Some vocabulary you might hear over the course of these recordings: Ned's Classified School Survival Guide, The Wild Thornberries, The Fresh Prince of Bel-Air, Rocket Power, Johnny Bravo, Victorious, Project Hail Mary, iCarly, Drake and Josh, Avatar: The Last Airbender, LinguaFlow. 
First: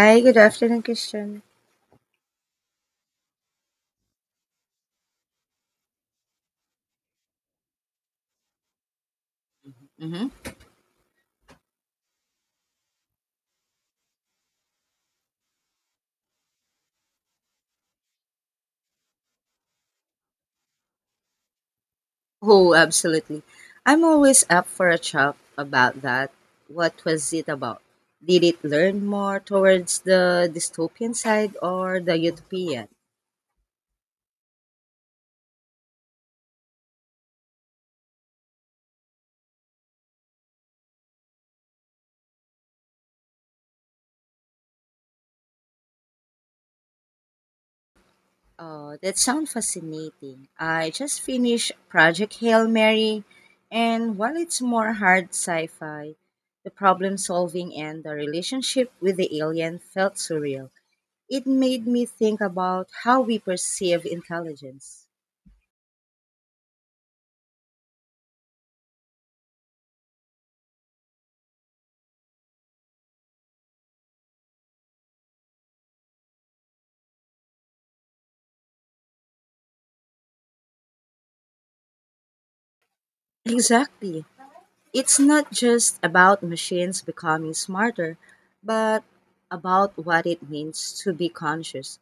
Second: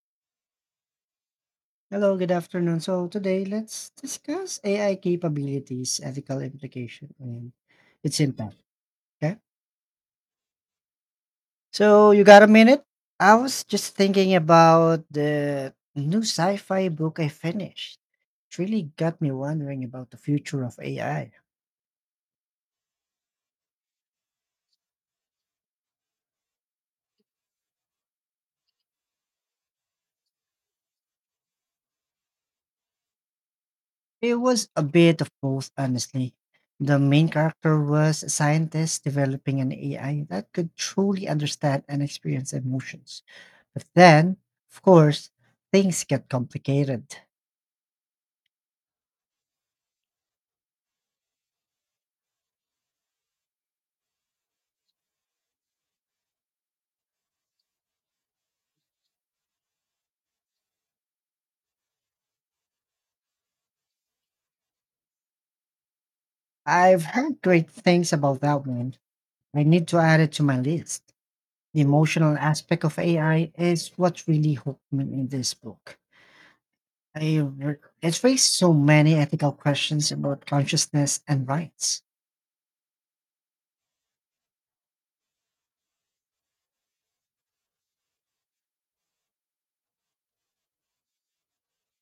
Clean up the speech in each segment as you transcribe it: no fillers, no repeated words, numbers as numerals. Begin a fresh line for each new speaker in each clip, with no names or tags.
Hi, good afternoon, Christian.
Hello, good afternoon. So today let's discuss AI capabilities, ethical implication, and its impact. Okay.
Mm-hmm.
So you got a minute? I was just thinking about the new sci-fi book I finished. It really got me wondering about the future of AI.
Oh, absolutely. I'm always up for a chat about that. What was it about? Did it learn more towards the dystopian side or the utopian?
It was a bit of both, honestly. The main character was a scientist developing an AI that could truly understand and experience emotions. But then, of course, things get complicated.
Oh, that sounds fascinating. I just finished Project Hail Mary, and while it's more hard sci fi, the problem solving and the relationship with the alien felt surreal. It made me think about how we perceive intelligence.
I've heard great things about that one. I need to add it to my list. The emotional aspect of AI is what really hooked me in this book. I re- it's raised so many ethical questions about consciousness and rights.
Exactly. It's not just about machines becoming smarter, but about what it means to be conscious.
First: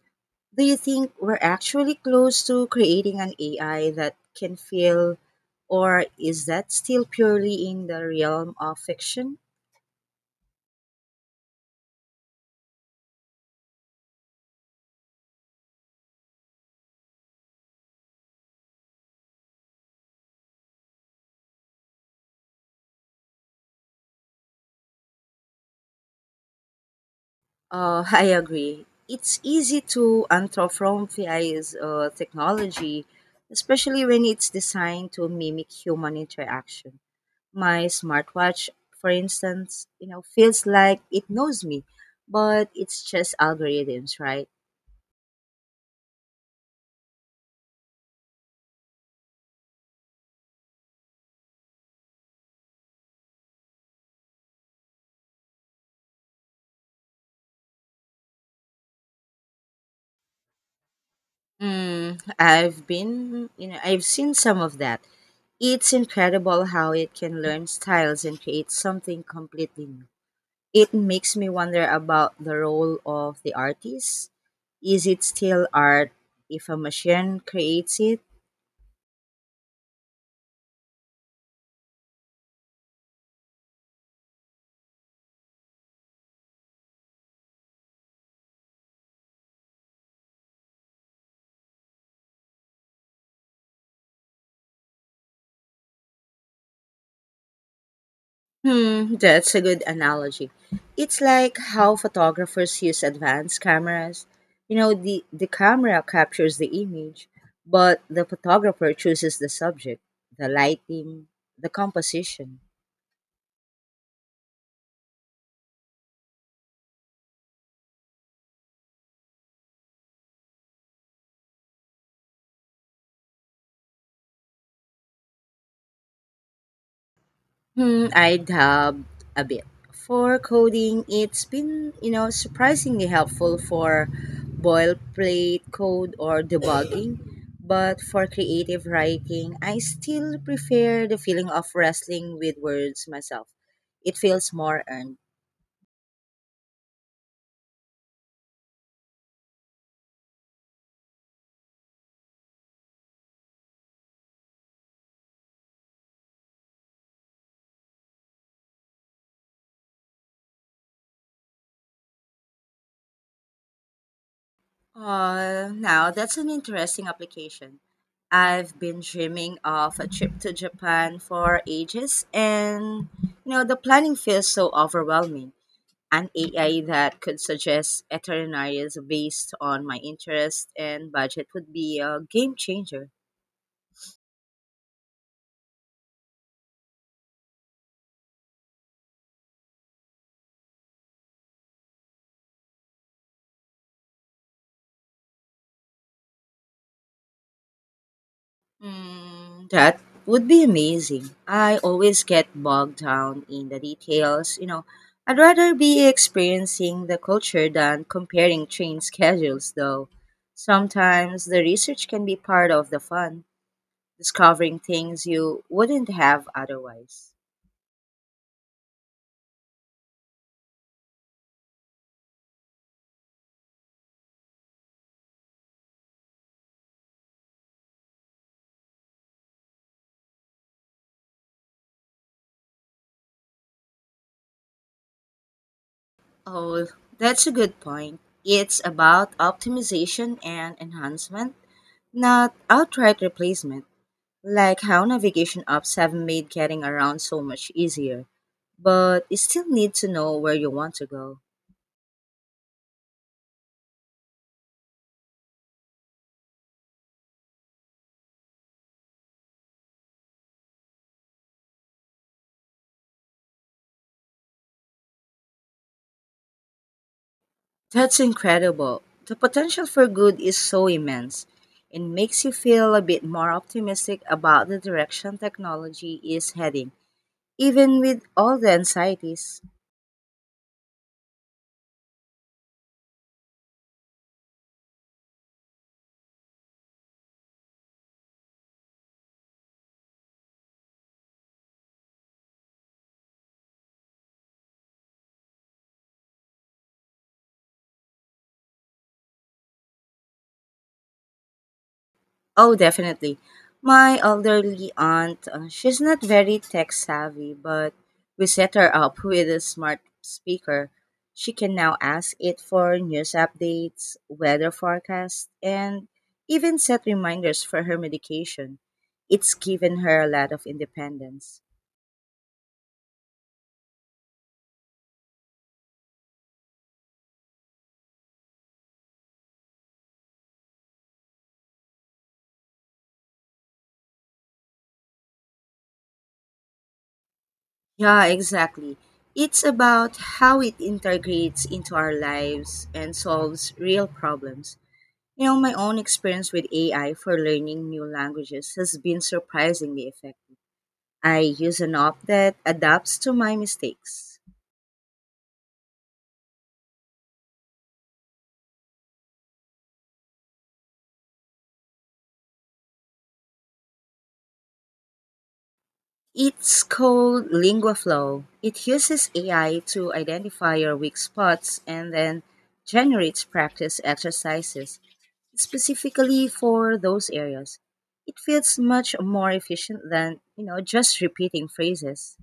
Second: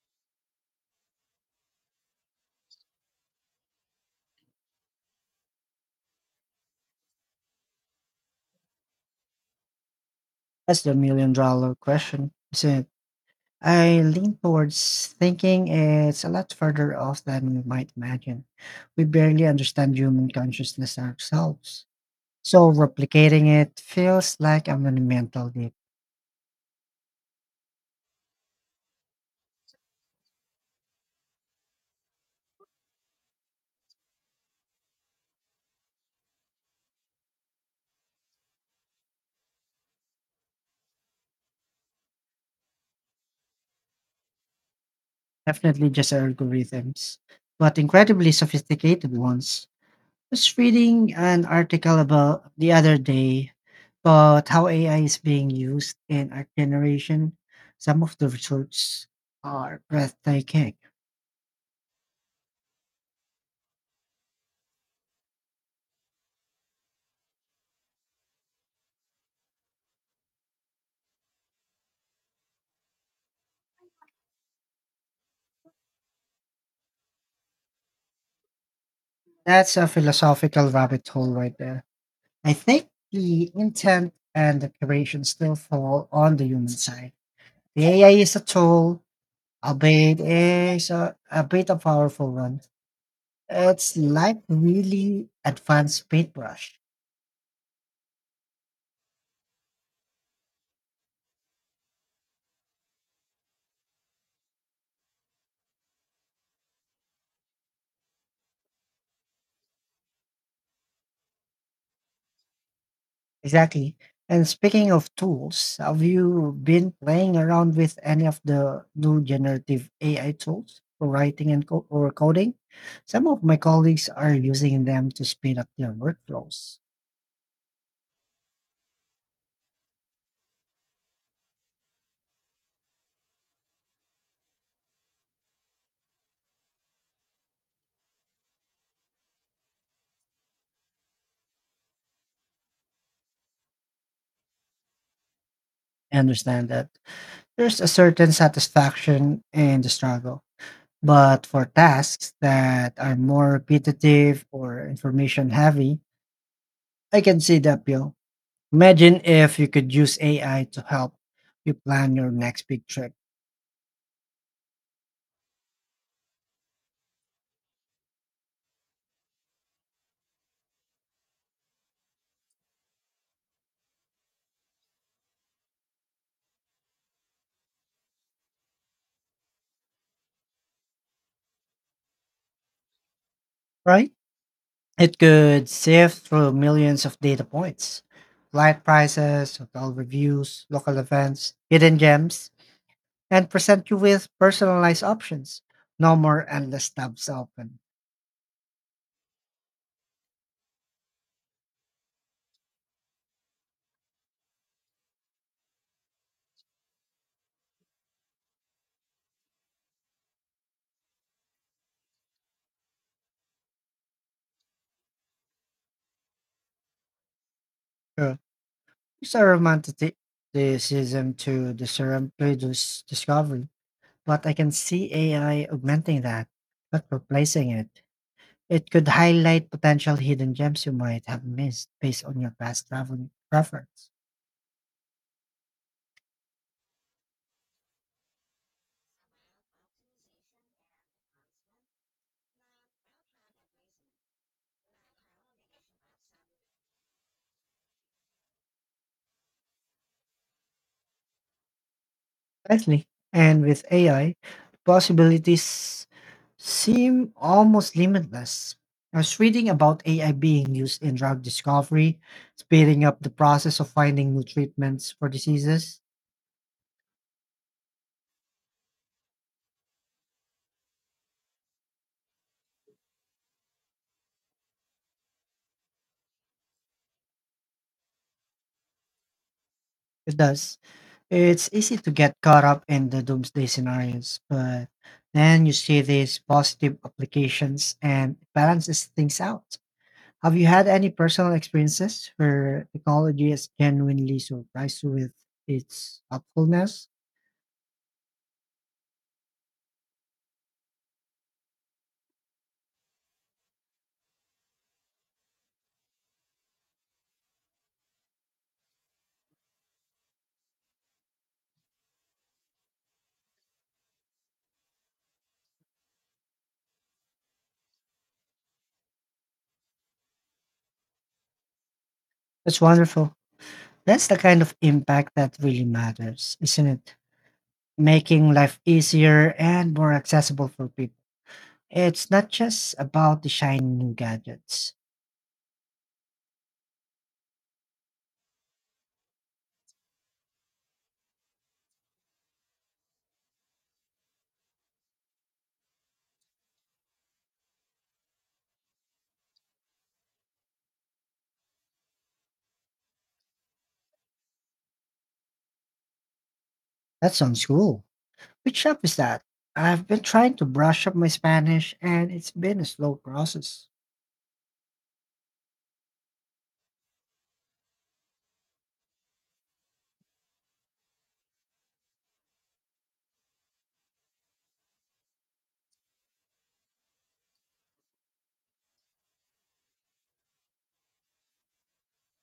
Do you think we're actually close to creating an AI that can feel, or is that still purely in the realm of fiction?
That's the million dollar question, isn't it? I lean towards thinking it's a lot further off than we might imagine. We barely understand human consciousness ourselves. So replicating it feels like a monumental leap.
I agree. It's easy to anthropomorphize technology, especially when it's designed to mimic human interaction. My smartwatch, for instance, feels like it knows me, but it's just algorithms, right?
Definitely just algorithms, but incredibly sophisticated ones. Was reading an article about the other day about how AI is being used in art generation. Some of the results are breathtaking.
Mm, I've been, you know, I've seen some of that. It's incredible how it can learn styles and create something completely new. It makes me wonder about the role of the artist. Is it still art if a machine creates it?
That's a philosophical rabbit hole right there. I think the intent and the creation still fall on the human side. The AI is a tool, albeit is a bit a powerful one. It's like really advanced paintbrush.
Hmm, that's a good analogy. It's like how photographers use advanced cameras. You know, the camera captures the image, but the photographer chooses the subject, the lighting, the composition.
Exactly. And speaking of tools, have you been playing around with any of the new generative AI tools for writing and or coding? Some of my colleagues are using them to speed up their workflows.
Hmm, I dabbed a bit. For coding, it's been surprisingly helpful for boilerplate code or debugging. But for creative writing, I still prefer the feeling of wrestling with words myself. It feels more earned.
I understand that there's a certain satisfaction in the struggle, but for tasks that are more repetitive or information heavy, I can see the appeal. Imagine if you could use AI to help you plan your next big trip,
Now, that's an interesting application. I've been dreaming of a trip to Japan for ages, and, the planning feels so overwhelming. An AI that could suggest itineraries based on my interest and budget would be a game changer.
right? It could sift through millions of data points, flight prices, hotel reviews, local events, hidden gems, and present you with personalized options. No more endless tabs open.
Mm, that would be amazing. I always get bogged down in the details. I'd rather be experiencing the culture than comparing train schedules, though. Sometimes the research can be part of the fun, discovering things you wouldn't have otherwise.
Sure. It's a romanticism to the serendipitous discovery. But I can see AI augmenting that, not replacing it. It could highlight potential hidden gems you might have missed based on your past travel preference.
Oh, that's a good point. It's about optimization and enhancement, not outright replacement, like how navigation apps have made getting around so much easier. But you still need to know where you want to go.
Exactly. And with AI, possibilities seem almost limitless. I was reading about AI being used in drug discovery, speeding up the process of finding new treatments for diseases.
That's incredible. The potential for good is so immense. It makes you feel a bit more optimistic about the direction technology is heading, even with all the anxieties.
It does. It's easy to get caught up in the doomsday scenarios, but then you see these positive applications and it balances things out. Have you had any personal experiences where technology has genuinely surprised you with its helpfulness?
Oh, definitely. My elderly aunt, she's not very tech savvy, but we set her up with a smart speaker. She can now ask it for news updates, weather forecasts, and even set reminders for her medication. It's given her a lot of independence.
That's wonderful. That's the kind of impact that really matters, isn't it? Making life easier and more accessible for people. It's not just about the shiny new gadgets.
Yeah, exactly. It's about how it integrates into our lives and solves real problems. You know, my own experience with AI for learning new languages has been surprisingly effective. I use an app that adapts to my mistakes.
That sounds cool. Which app is that? I've been trying to brush up my Spanish and it's been a slow process.
It's called LinguaFlow. It uses AI to identify your weak spots and then generates practice exercises specifically for those areas. It feels much more efficient than just repeating phrases.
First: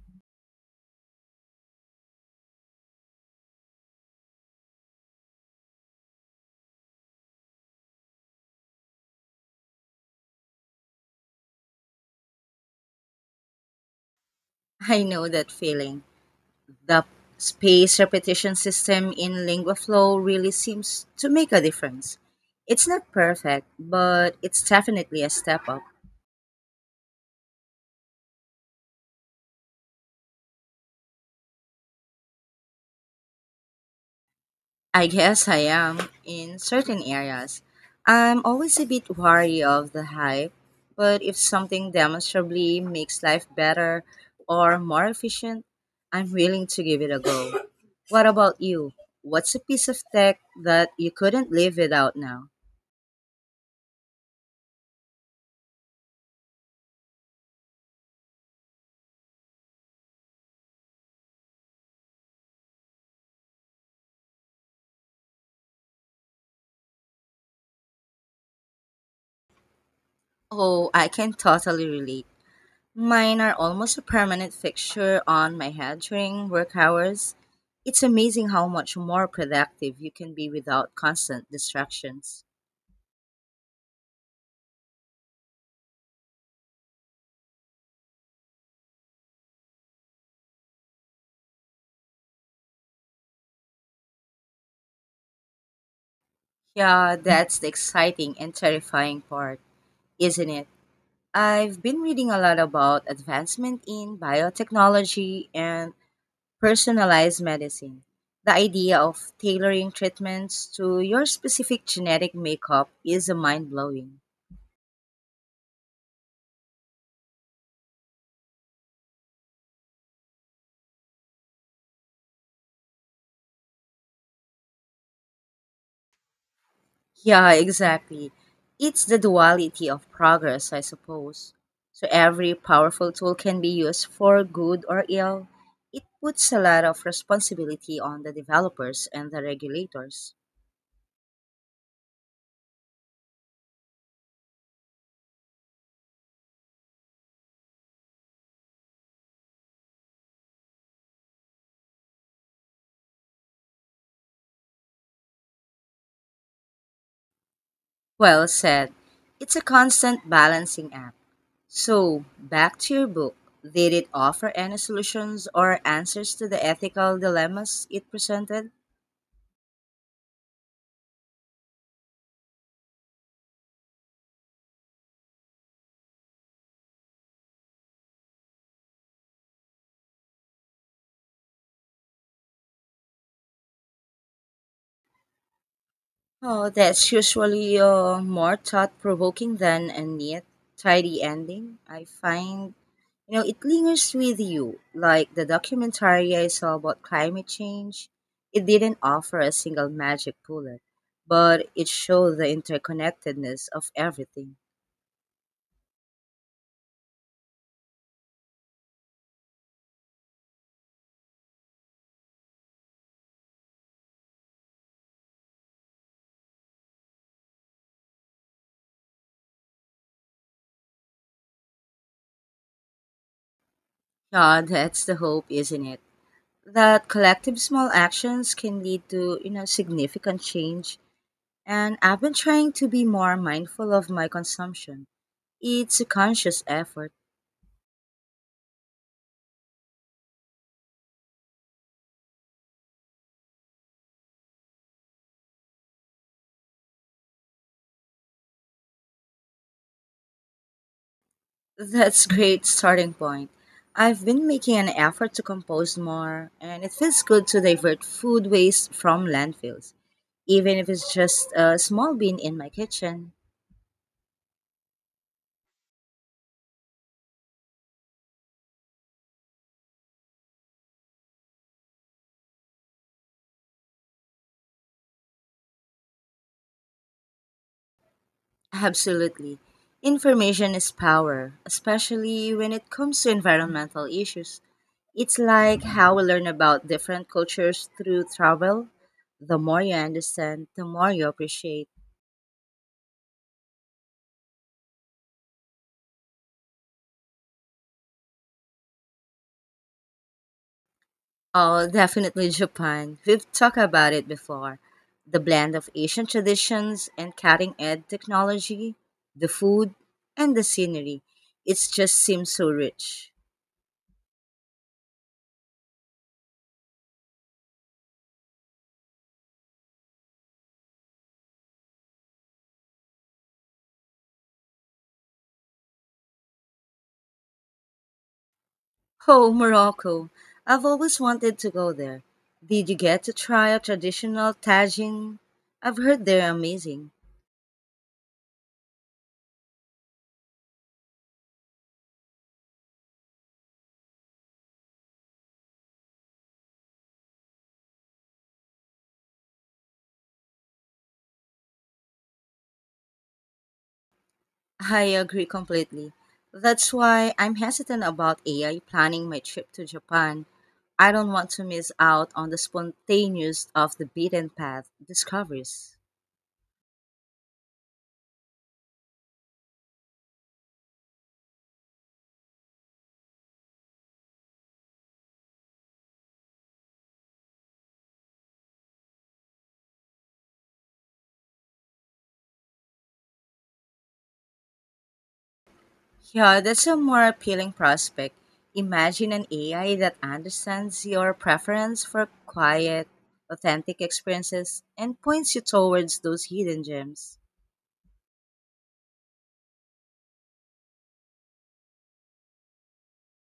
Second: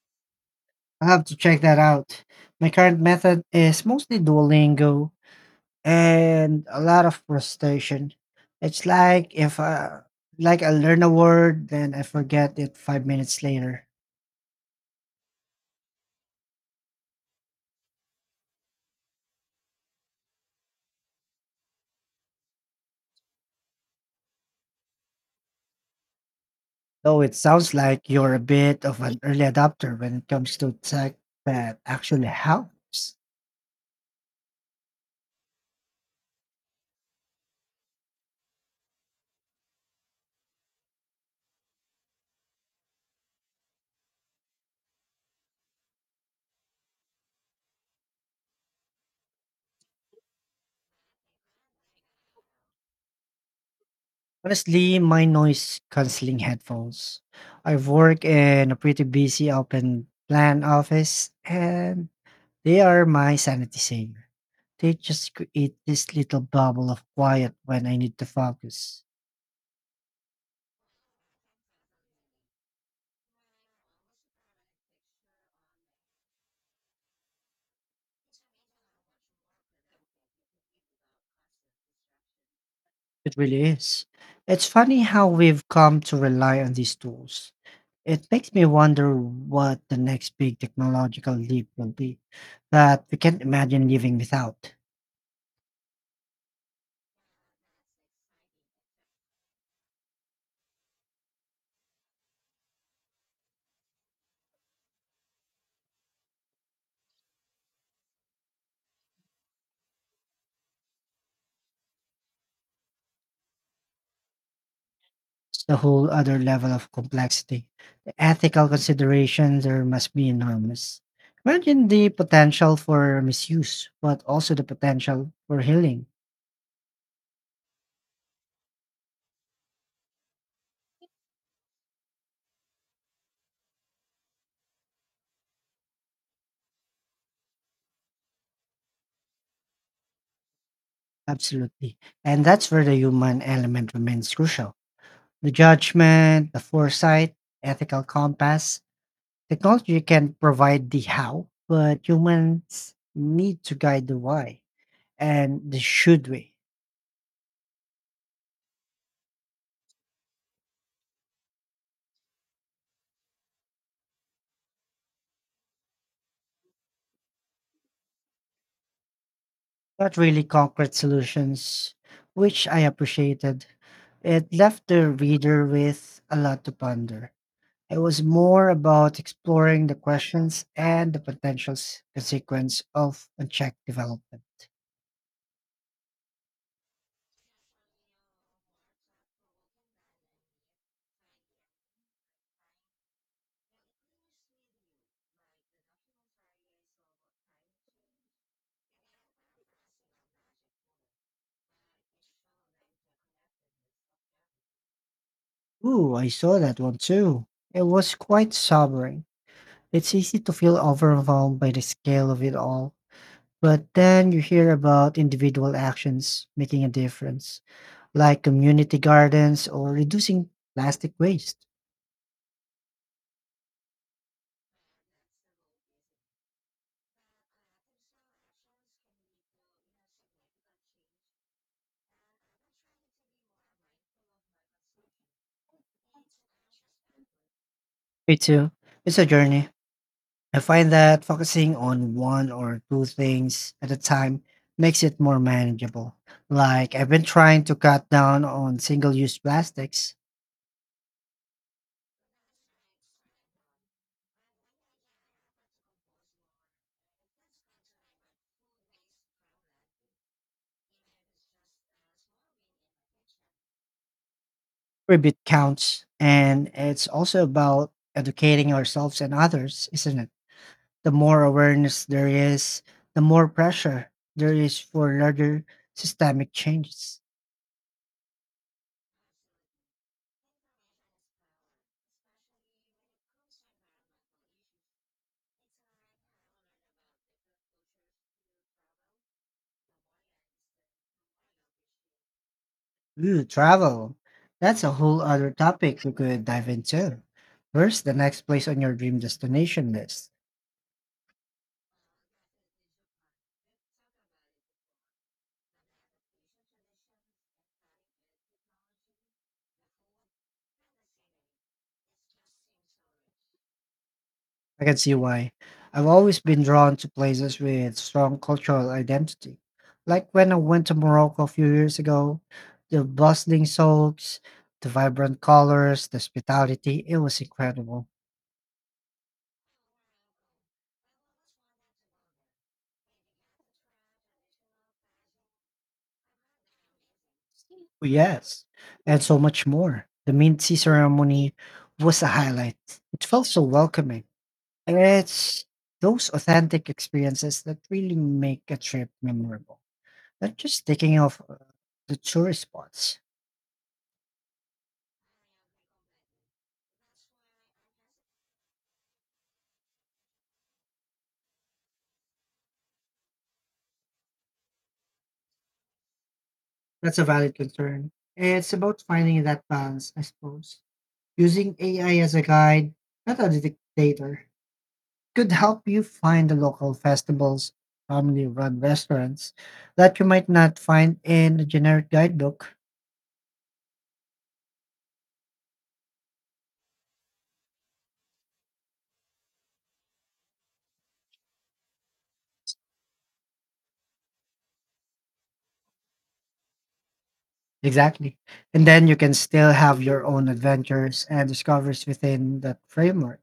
I have to check that out. My current method is mostly Duolingo and a lot of frustration. It's like if I like I learn a word, then I forget it 5 minutes later.
I know that feeling. The space repetition system in LinguaFlow really seems to make a difference. It's not perfect, but it's definitely a step up.
Though it sounds like you're a bit of an early adopter when it comes to tech that actually helps.
I guess I am in certain areas. I'm always a bit wary of the hype, but if something demonstrably makes life better or more efficient, I'm willing to give it a go. What about you? What's a piece of tech that you couldn't live without now?
Honestly, my noise canceling headphones. I work in a pretty busy open plan office and they are my sanity saver. They just create this little bubble of quiet when I need to focus.
Oh, I can totally relate. Mine are almost a permanent fixture on my head during work hours. It's amazing how much more productive you can be without constant distractions.
It really is. It's funny how we've come to rely on these tools. It makes me wonder what the next big technological leap will be that we can't imagine living without.
Yeah, that's the exciting and terrifying part, isn't it? I've been reading a lot about advancement in biotechnology and personalized medicine. The idea of tailoring treatments to your specific genetic makeup is mind blowing.
It's a whole other level of complexity. The ethical considerations there must be enormous. Imagine the potential for misuse, but also the potential for healing.
Yeah, exactly. It's the duality of progress, I suppose. So every powerful tool can be used for good or ill. It puts a lot of responsibility on the developers and the regulators.
Absolutely. And that's where the human element remains crucial. The judgment, the foresight, ethical compass, technology can provide the how, but humans need to guide the why and the should we.
Well said. It's a constant balancing act. So, back to your book. Did it offer any solutions or answers to the ethical dilemmas it presented?
Not really concrete solutions, which I appreciated. It left the reader with a lot to ponder. It was more about exploring the questions and the consequence of unchecked development.
Oh, that's usually more thought provoking than a neat, tidy ending. I find. It lingers with you. Like the documentary I saw about climate change, it didn't offer a single magic bullet, but it showed the interconnectedness of everything.
Ooh, I saw that one too. It was quite sobering. It's easy to feel overwhelmed by the scale of it all. But then you hear about individual actions making a difference, like community gardens or reducing plastic waste.
Yeah, that's the hope, isn't it? That collective small actions can lead to significant change. And I've been trying to be more mindful of my consumption. It's a conscious effort.
Me too. It's a journey. I find that focusing on one or two things at a time makes it more manageable. Like I've been trying to cut down on single use plastics,
That's great starting point. I've been making an effort to compose more, and it feels good to divert food waste from landfills, even if it's just a small bin in my kitchen.
every bit counts. And it's also about educating ourselves and others, isn't it? The more awareness there is, the more pressure there is for larger systemic changes.
Absolutely. Information is power, especially when it comes to environmental issues. It's like how we learn about different cultures through travel. The more you understand, the more you appreciate.
Ooh, travel. That's a whole other topic we could dive into. Where's the next place on your dream destination list?
Oh, definitely Japan. We've talked about it before. The blend of Asian traditions and cutting edge technology, the food, and the scenery. It just seems so rich.
I can see why. I've always been drawn to places with strong cultural identity. Like when I went to Morocco a few years ago, the bustling souks, the vibrant colors, the hospitality, it was incredible.
Oh, Morocco. I've always wanted to go there. Did you get to try a traditional tagine? I've heard they're amazing.
Yes, and so much more. The mint tea ceremony was a highlight. It felt so welcoming. And it's those authentic experiences that really make a trip memorable. Not just taking off the tourist spots.
I agree completely. That's why I'm hesitant about AI planning my trip to Japan. I don't want to miss out on the spontaneous of the beaten path discoveries.
That's a valid concern. It's about finding that balance, I suppose. Using AI as a guide, not a dictator, could help you find the local festivals, family run restaurants that you might not find in a generic guidebook.
Yeah, that's a more appealing prospect. Imagine an AI that understands your preference for quiet, authentic experiences and points you towards those hidden gems.
Exactly. And then you can still have your own adventures and discoveries within that framework.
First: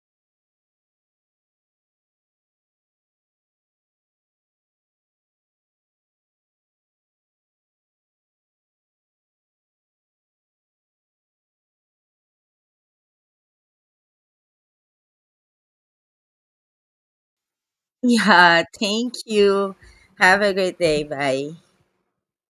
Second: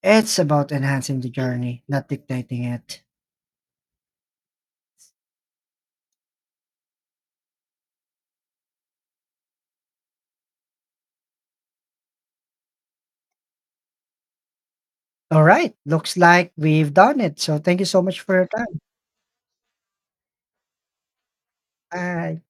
It's about enhancing the journey, not dictating it. All right. Looks like we've done it. So thank you so much for your
Yeah,
time.
thank you. Have a great day. Bye.
Bye.